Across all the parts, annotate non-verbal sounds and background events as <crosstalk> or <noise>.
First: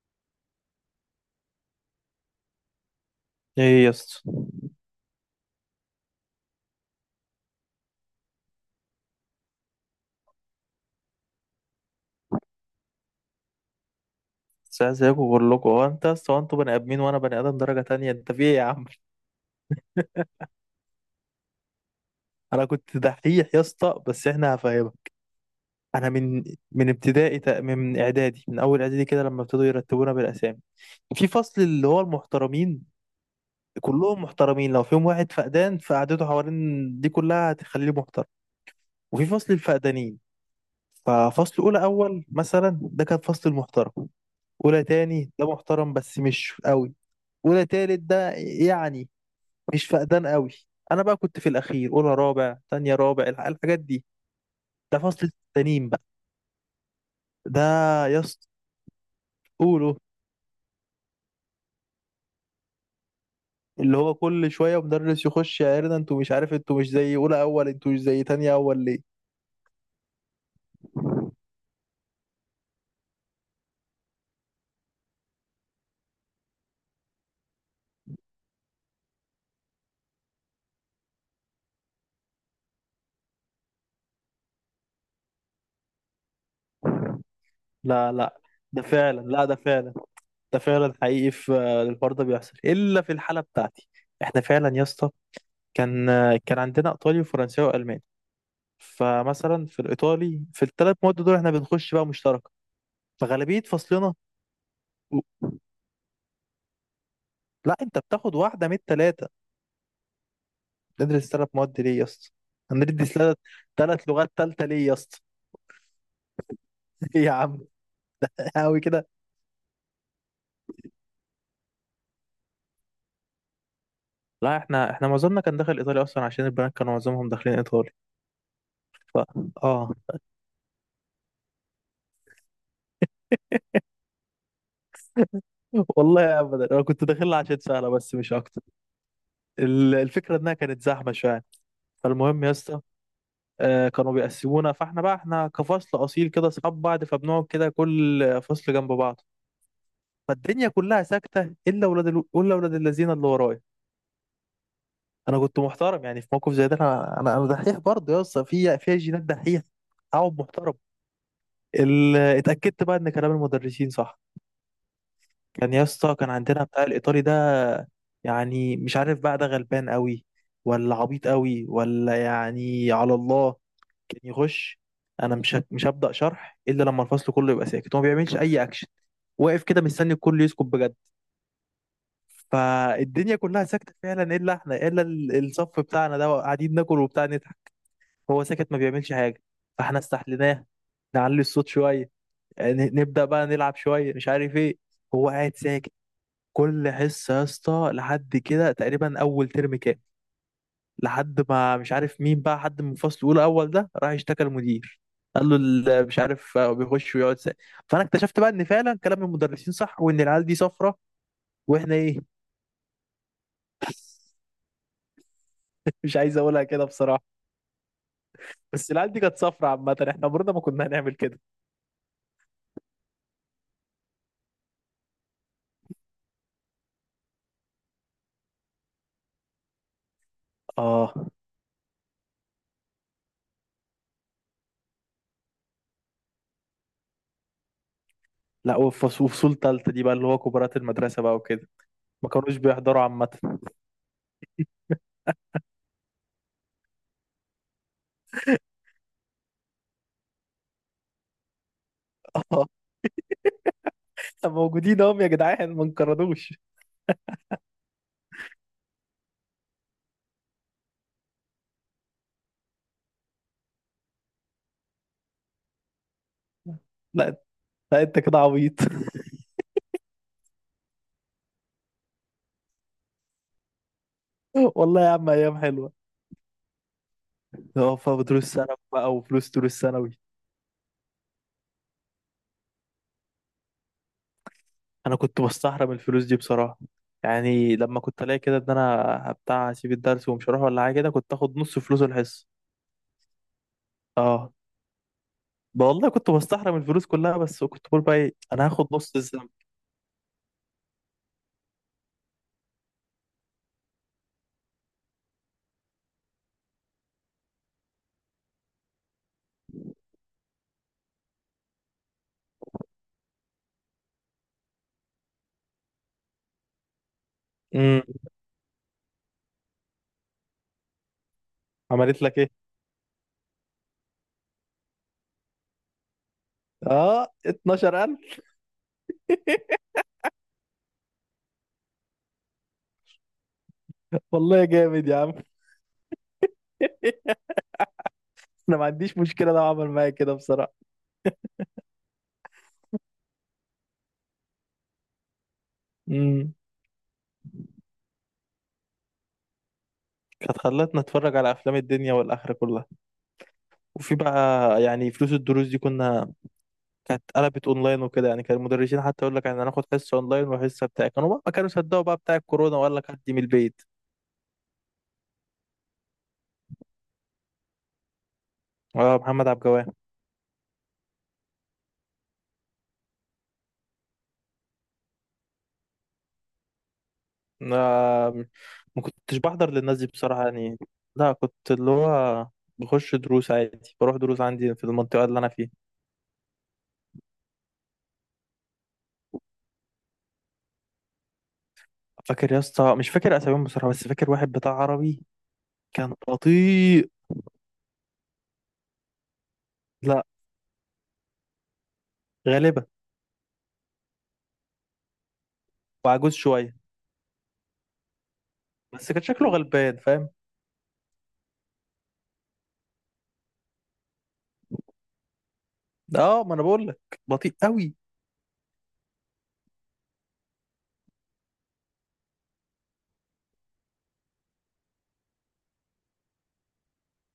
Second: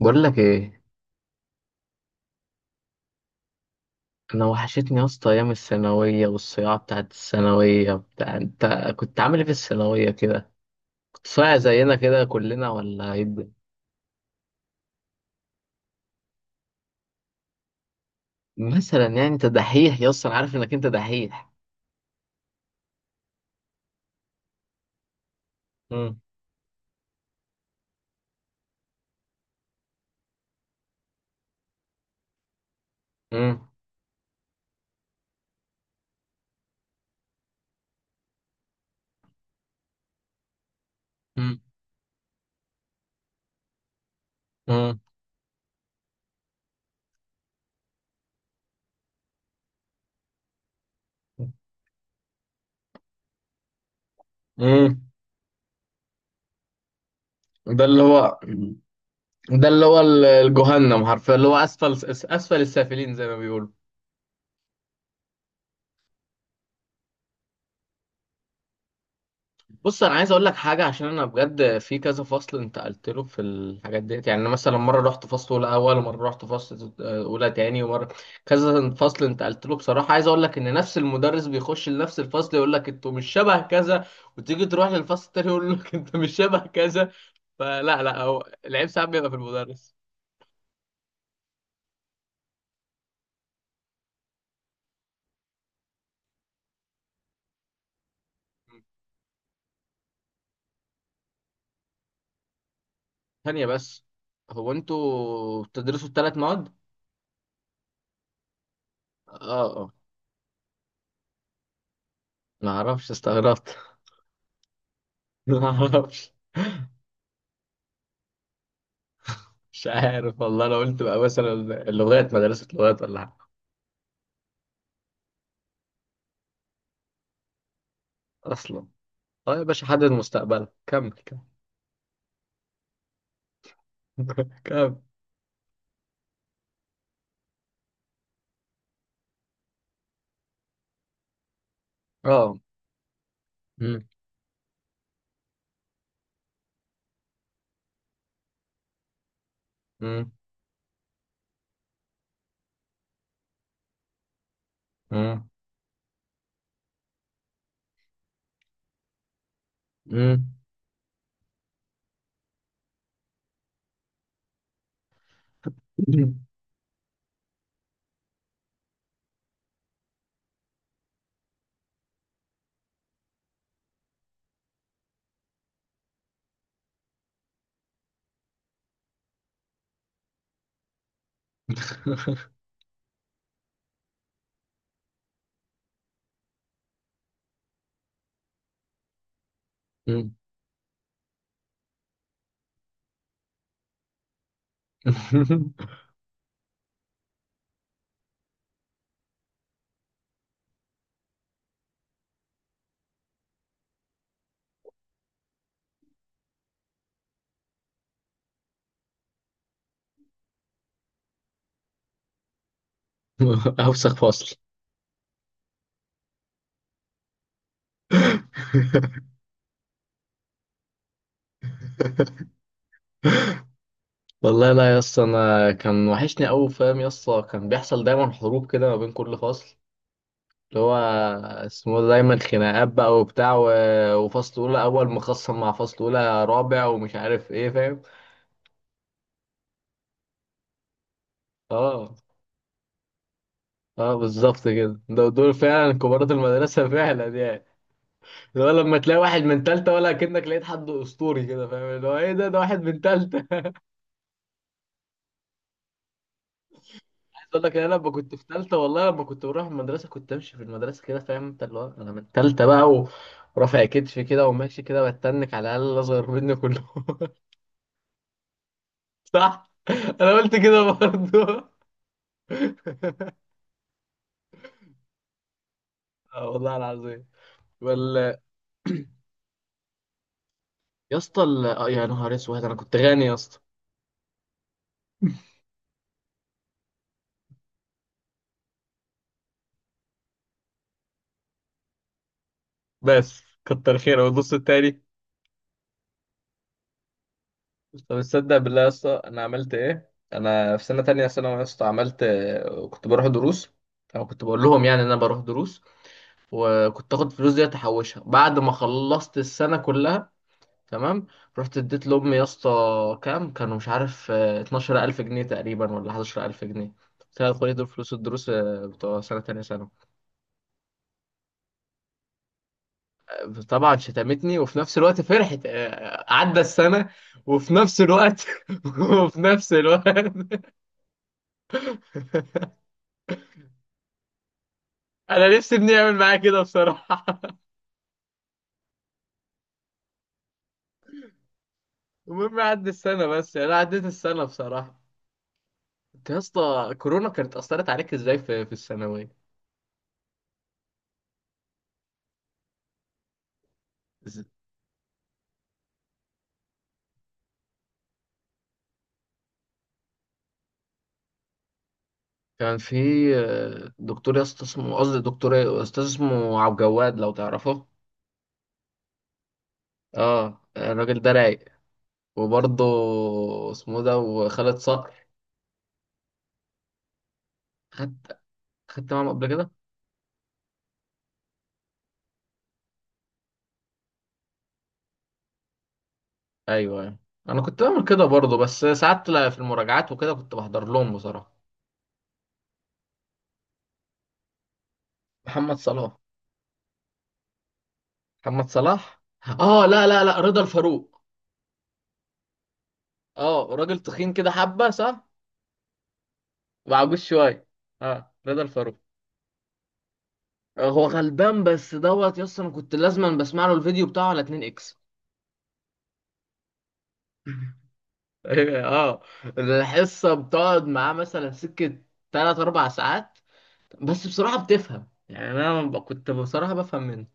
بقول لك ايه؟ ايه يا اسطى؟ انا وحشتني يا اسطى ايام الثانويه والصياعه بتاعت الثانويه بتاع انت. كنت عامل ايه في الثانويه كده؟ كنت صايع زينا كده كلنا ولا ايه الدنيا؟ ساعة زيكم كلكم، هو انت يا اسطى، هو انتوا بني ادمين وانا بني ادم درجة تانية، انت في ايه يا عم؟ مثلا يعني انت دحيح يا اسطى، انا عارف انك انت دحيح. <laughs> انا كنت دحيح يا اسطى، بس احنا هفهمك. انا امم. من ابتدائي، من اعدادي، من اول اعدادي كده لما ابتدوا يرتبونا بالاسامي في فصل اللي هو المحترمين، امم. كلهم محترمين، لو فيهم واحد فقدان فقعدته حوالين دي كلها هتخليه محترم. وفي فصل الفقدانين. امم. ففصل اولى اول مثلا ده كان فصل المحترم، اولى امم. تاني ده محترم بس مش قوي، اولى تالت ده يعني مش فقدان قوي. انا بقى كنت في الاخير، اولى رابع، تانية رابع، الحاجات دي. ده امم. فصل التانيين بقى. ده ده اللي يا هو اسطى، ده اللي قولوا. هو ال- الجهنم حرفيا، اللي هو اسفل اسفل السافلين زي ما بيقولوا. اللي هو كل شويه مدرس يخش يعيرنا، انتوا مش عارف، انتوا مش زي اولى اول، انتوا مش زي تانية اول ليه. بص، انا عايز اقول لك حاجه، عشان انا بجد في كذا فصل انتقلت له في الحاجات ديت، يعني أنا مثلا مره رحت فصل اولى اول، ومره رحت فصل اولى تاني، ومره كذا فصل انتقلت له بصراحه. عايز اقول لك ان نفس المدرس بيخش لنفس الفصل يقول لك انتوا مش شبه كذا، وتيجي تروح للفصل التاني يقول لك انت مش شبه كذا. فلا لا لا، لا، هو ده العيب ساعات فعلا، بيبقى في لا ده المدرس. فعلا، ده فعلا حقيقي في، الحوار ده بيحصل الا في الحاله بتاعتي. احنا فعلا يا اسطى، كان عندنا ايطالي وفرنساوي والماني. فمثلا في الايطالي، في ال3 مواد دول، احنا بنخش بقى مشتركه. فغالبيه ثانيه بس، فصلنا. هو انتوا بتدرسوا الثلاث مواد؟ لا، انت بتاخد واحده من التلاته. اه اه. تدرس 3 مواد ليه يا اسطى؟ ما هندرس اعرفش، <laughs> ثلاث استغربت. ثلاث لغات تالته ليه يا اسطى؟ <laughs> ما اعرفش. <laughs> ايه يا عم؟ قوي كده. مش عارف والله. انا قلت بقى مثلا، اللغات مدرسة لغات ولا حاجة؟ لا، احنا معظمنا كان داخل ايطالي اصلا، عشان البنات كانوا معظمهم داخلين ايطالي. اصلا. ف اه يا باشا، اه. حدد مستقبلك، كمل كمل. <laughs> كمل. <laughs> والله ابدا، انا كنت داخلها عشان سهله بس مش اكتر. الفكره انها كانت زحمه شويه. فالمهم يا اه. اسطى، مم. كانوا بيقسمونا، فاحنا بقى احنا كفصل اصيل كده اصحاب بعض، فبنقعد كده كل فصل جنب بعض. مم. فالدنيا كلها ساكته الا ولاد الذين اللي ورايا. انا مم. كنت محترم، يعني في موقف زي ده انا دحيح برضه يا اسطى، في جينات دحيح. اقعد مم. محترم. اتاكدت بقى ان كلام المدرسين صح. كان يا اسطى، كان مم. عندنا بتاع الايطالي ده. يعني مش عارف بقى، ده غلبان قوي ولا عبيط قوي ولا يعني على الله. كان يخش، انا مش هبدا شرح الا لما الفصل كله يبقى ساكت. هو ما بيعملش اي اكشن، واقف كده مستني الكل يسكت بجد. فالدنيا كلها ساكته فعلا الا احنا، الا الصف بتاعنا ده قاعدين ناكل وبتاع نضحك. هو ساكت، ما بيعملش حاجة. فاحنا مم. استحليناه، نعلي الصوت شوية، نبدأ بقى نلعب شوية مش عارف ايه. هو قاعد ساكت. كل حصة يا اسطى لحد كده، تقريبا أول ترم كام، لحد ما مش عارف مين بقى، حد من فصل أولى أول ده راح اشتكى المدير، قال له، مش عارف، بيخش ويقعد ساكت. فأنا اكتشفت بقى إن فعلا كلام المدرسين صح، وإن العيال دي صفرة. وإحنا إيه؟ <laughs> اوسخ فصل. <laughs> مش عايز أقولها كده بصراحة، بس العيال دي كانت صفرة عامة، إحنا عمرنا ما كنا هنعمل كده. والله لا يا اسطى، انا كان وحشني قوي، فاهم يا اسطى؟ كان بيحصل دايما حروب كده ما بين كل فصل، اللي هو آه، اسمه ده، دايما خناقات بقى وبتاع، و- وفصل اولى اول مخصم مع فصل اولى رابع، ومش عارف ايه، فاهم؟ لا وفصول تالتة دي بقى اللي هو كبارات المدرسة بقى وكده، اه. ما كانوش بيحضروا عامة. اه بالظبط كده، دول فعلا كبارات المدرسه <laughs> فعلا يعني. اللي هو لما تلاقي واحد من تالتة، ولا كأنك لقيت حد أسطوري كده، فاهم؟ اللي هو إيه ده واحد <laughs> من تالتة. اه، موجودين اهم يا جدعان، ما انقرضوش. <laughs> عايز أقول لك، أنا لما كنت في تالتة والله، لما كنت بروح المدرسة كنت أمشي في المدرسة كده، فاهم أنت؟ اللي هو أنا من تالتة بقى، ورافع كتفي كده وماشي كده بتنك، على الأقل الأصغر مني كلهم. <laughs> لا لا، انت كده عبيط. <laughs> صح؟ أنا قلت كده برضه. <laughs> والله يا عم، ايام حلوة. اه والله العظيم. اه، ولا فدروس ثانوي بقى وفلوس دروس ثانوي. يا اسطى، يا نهار اسود، انا كنت غني يا اسطى. انا كنت بستحرم الفلوس دي بصراحة. يعني لما كنت الاقي كده ان انا بتاع اسيب الدرس ومش هروح ولا حاجة كده، كنت اخد نص فلوس الحصة. بس كتر خيره، والنص اه. التاني؟ بقى والله كنت بستحرم الفلوس كلها، بس كنت بقول بقى طب ايه، تصدق انا بالله هاخد يا اسطى، نص انا الذنب. عملت ايه؟ انا في سنه تانية ثانوي يا اسطى عملت، كنت بروح دروس، او كنت بقول لهم يعني ان انا بروح دروس، وكنت اخد فلوس دي احوشها، بعد ما خلصت السنه كلها، تمام؟ رحت اديت لامي يا اسطى، كام كانوا، مش عارف، 12,000 جنيه تقريبا ولا 11,000 جنيه. قلت لها خدي دول امم. فلوس الدروس، بتوع سنه تانية ثانوي. عملت لك ايه؟ طبعا شتمتني، وفي نفس الوقت فرحت، عدى السنة، اه، وفي نفس 12,000. الوقت <laughs> وفي نفس الوقت. <laughs> والله جامد يا عم. انا نفسي ابني يعمل معايا كده بصراحة. <laughs> <laughs> انا ما عنديش مشكله لو عمل معايا كده بصراحه. المهم عدى السنة، بس يعني انا عديت السنة بصراحة. انت يا امم. اسطى كورونا كانت اثرت عليك ازاي في الثانوية؟ كانت خلتنا نتفرج على افلام الدنيا والاخره كلها. وفي بقى، إز- يعني فلوس الدروس دي كانت قلبت اونلاين وكده، يعني كان المدرسين حتى يقول لك احنا هناخد حصه اونلاين وحصه بتاع، كانوا بقى ما كانوا صدقوا بقى بتاع الكورونا، كان في وقال لك هدي من البيت. دكتور يا اسطى اسمه، قصدي دكتور إيه؟ استاذ اسمه عبد الجواد، لو تعرفه. اه، محمد عبد الجواد. اه الراجل ده رايق. وبرضه اسمه ده وخالد صقر. آه، خدت ما خدت معاهم كنتش قبل كده. بحضر للناس دي بصراحه يعني. لا، كنت اللي هو بخش دروس عادي، بروح دروس عندي في المنطقه اللي انا فيها. ايوه أيوه. انا كنت بعمل كده برضه، بس ساعات لا، في المراجعات وكده كنت بحضر لهم بصراحه. فاكر يا اسطى، مش فاكر اساميهم بصراحه بس فاكر واحد بتاع عربي. محمد كان صلاح. بطيء. محمد صلاح. اه لا لا، لا لا، رضا الفاروق. غالبا. اه راجل تخين كده حبه، صح؟ وعجوز شويه. وعجوز شويه. اه رضا الفاروق. بس كان شكله غلبان فاهم. هو غلبان بس دوت يس، انا كنت لازما بسمع له الفيديو بتاعه على 2 اكس. اه، ما انا بقول لك، بطيء <laughs> قوي. اه، الحصه بتقعد معاه مثلا سكه 3 4 ساعات. بس بصراحه بتفهم، يعني انا كنت بصراحه بفهم منه.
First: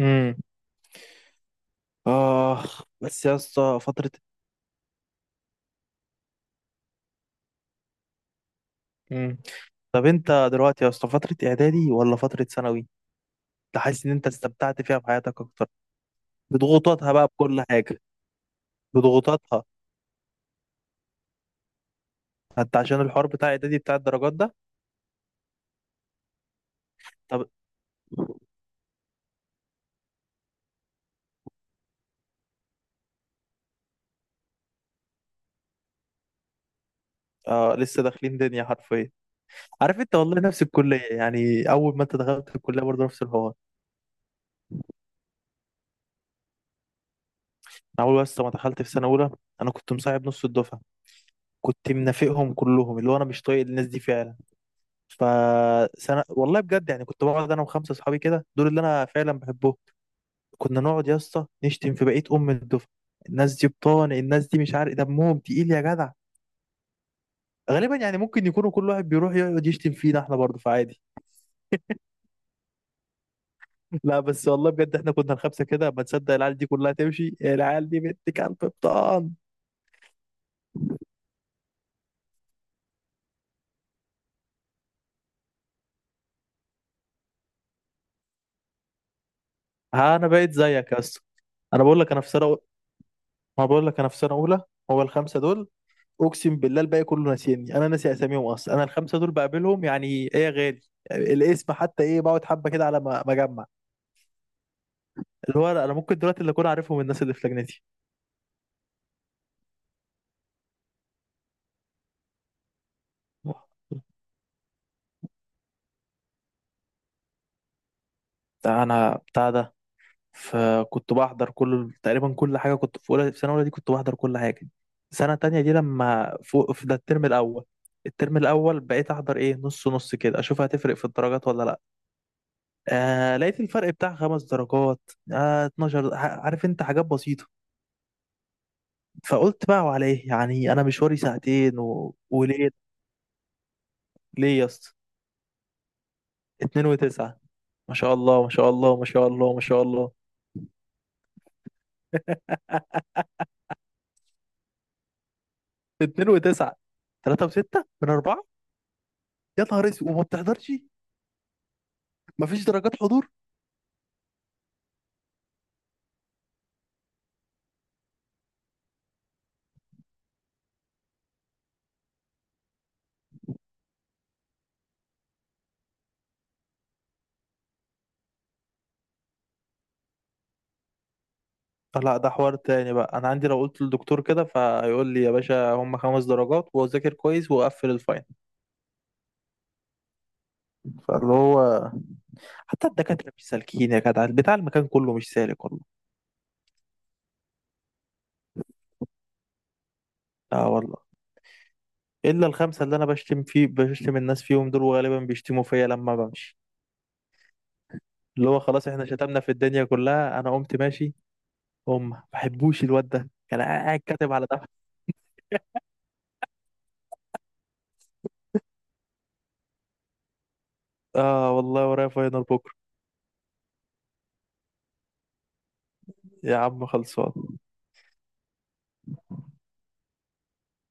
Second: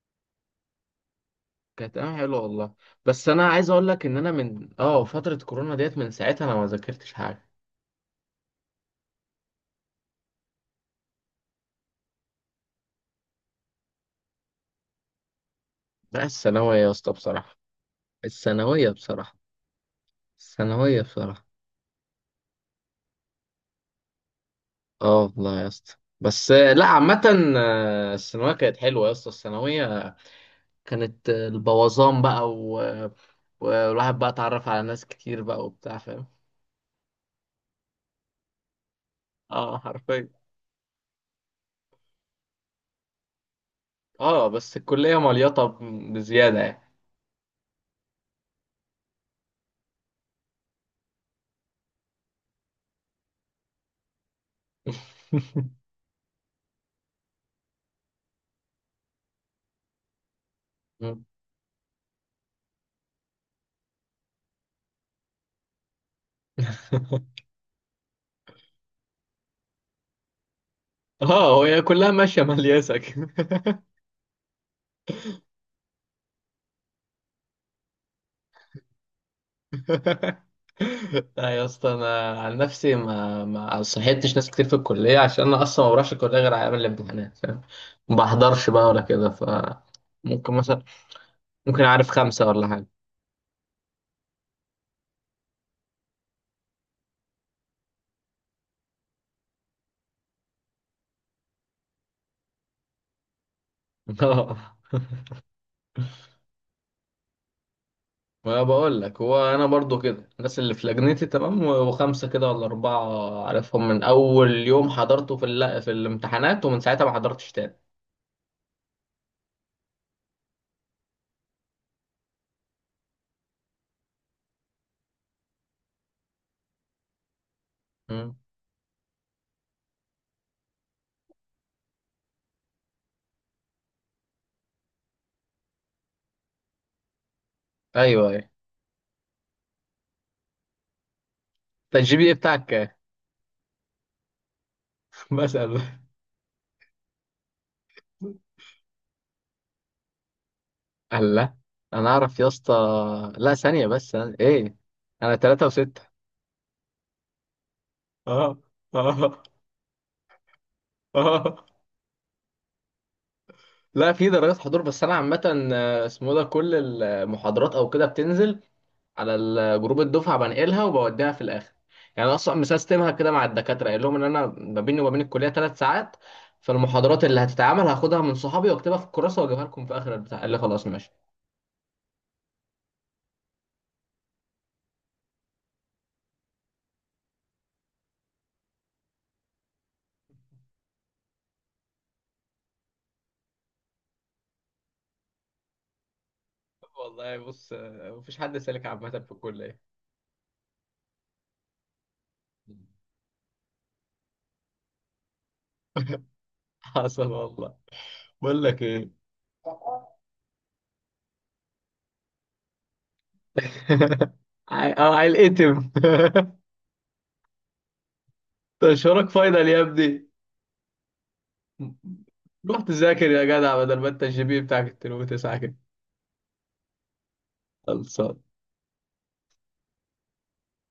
امم. كانت حلوه والله. اخ بس بس يا انا عايز اسطى، اقول لك، فتره. ان انا من فتره كورونا ديت، من ساعتها انا ما ذاكرتش حاجه. امم. طب انت دلوقتي يا اسطى، فتره اعدادي ولا فتره ثانوي؟ انت حاسس ان انت استمتعت فيها في حياتك اكتر؟ بقى الثانويه يا اسطى بضغوطاتها بقى، بصراحه. بكل حاجه، الثانويه بصراحه. بضغوطاتها. الثانويه بصراحه. حتى عشان الحوار بتاع اعدادي بتاع الدرجات ده. اه والله يا اسطى. بس لا، عامه طب. الثانويه كانت حلوه يا اسطى. الثانويه كانت البوظان بقى، و... والواحد بقى اتعرف على ناس كتير بقى وبتاع، فاهم؟ آه، لسه داخلين دنيا حرفيا. اه عارف انت، حرفيا. والله نفس الكليه، يعني اول ما انت دخلت الكليه برضه نفس الحوار. اه بس الكليه مليطه بزياده يعني. انا اول بس ما دخلت في سنه اولى، انا كنت مصاحب نص الدفعه، كنت منافقهم كلهم، اللي هو انا مش طايق الناس دي فعلا. فسنه والله بجد يعني، كنت بقعد انا وخمسه اصحابي كده، دول اللي انا فعلا بحبهم. كنا نقعد يا <laughs> اسطى نشتم في بقيه ام الدفعه. الناس دي بطان، الناس دي مش عارف دمهم تقيل يا جدع. غالبا يعني ممكن يكونوا كل واحد بيروح يقعد يشتم فينا احنا برضه، فعادي. اه، هي كلها ماشيه ملياسه كده. <laughs> لا بس والله بجد، احنا كنا الخمسه كده، ما تصدق العيال دي كلها تمشي، العيال دي بنت كلب بطان. <laughs> لا يا اسطى، انا عن نفسي ما صحيتش ناس كتير في الكليه، عشان انا اصلا ما بروحش الكليه غير على ايام الامتحانات، فاهم؟ ما بحضرش بقى ولا كده، ف. ها، انا بقيت ممكن مثلا، زيك يا اسطى. ممكن انا بقول اعرف لك انا في خمسه سنه، ولا حاجه. ما بقول لك انا في سنه اولى، هو الخمسه دول. اقسم بالله الباقي كله ناسيني، انا ناسي اساميهم اصلا، انا الخمسه دول بقابلهم يعني ايه يا غالي. الاسم حتى ايه بقعد حبه كده على ما اجمع. <laughs> اللي هو انا ممكن دلوقتي اللي اكون عارفهم الناس اللي في لجنتي. ما بقول لك، هو انا برضو كده، الناس اللي في لجنتي تمام، و- وخمسه كده ولا اربعه عارفهم من اول يوم حضرته في الامتحانات، ومن ساعتها ما حضرتش تاني. ده انا بتاع ده. فكنت بحضر كل، تقريبا كل حاجه، كنت في اولى في سنه اولى دي كنت بحضر كل حاجه. سنه تانية دي لما فوق في ده الترم الاول، مم. الترم الاول بقيت احضر ايه، نص نص كده، اشوف هتفرق في الدرجات ولا لا. آه، لقيت الفرق بتاع 5 درجات. آه، 12. عارف انت حاجات بسيطة. ايوه ايوه. فقلت بقى وعلى ايه، يعني انا مشواري ساعتين انت و... الجي بي اي بتاعك وليه. كام؟ ليه يا اسطى؟ <laughs> بسأل. 2.9. ما شاء الله، ما شاء الله، ما شاء الله، ما شاء الله. الله. انا اعرف يا اسطى. <laughs> لا ثانيه بس، أنا، ايه، انا 3.6. 2.9. 3.6 من 4. اه اه يا نهار اسود، وما بتحضرش؟ اه. مفيش درجات حضور؟ لا في درجات حضور، بس انا عامه اسمه ده كل المحاضرات او كده بتنزل على جروب الدفعه، بنقلها وبوديها في الاخر. يعني أنا اصلا مسيستمها كده مع الدكاتره، قايل لهم ان انا ما بيني وما بين الكليه 3 ساعات، فالمحاضرات اللي هتتعمل هاخدها من صحابي واكتبها في الكراسه واجيبها لكم في اخر البتاع. قال لي خلاص ماشي. لا، ده حوار تاني بقى. أنا عندي لو قلت للدكتور كده فيقول لي يا باشا هم 5 درجات، وأذاكر كويس وأقفل الفاين. فاللي هو حتى الدكاترة مش سالكين يا جدع، بتاع المكان كله مش سالك والله. والله بص، مفيش حد سالك عامه في الكليه. لا والله. إلا الخمسة اللي أنا <laughs> بشتم الناس فيهم دول، وغالبا بيشتموا فيا لما بمشي. حصل والله. اللي هو بقول لك خلاص، إحنا ايه. شتمنا في الدنيا <laughs> كلها، أنا قمت ماشي. هم ما بحبوش الواد ده، كان قاعد كاتب على ده. هيتقتم. <laughs> تشهرك فاينل يا ابني. آه والله، ورايا فاينل بكرة. روح تذاكر يا جدع، بدل ما انت الجي بي بتاعك 2.9 كده. يا عم، خلصان. خلصان.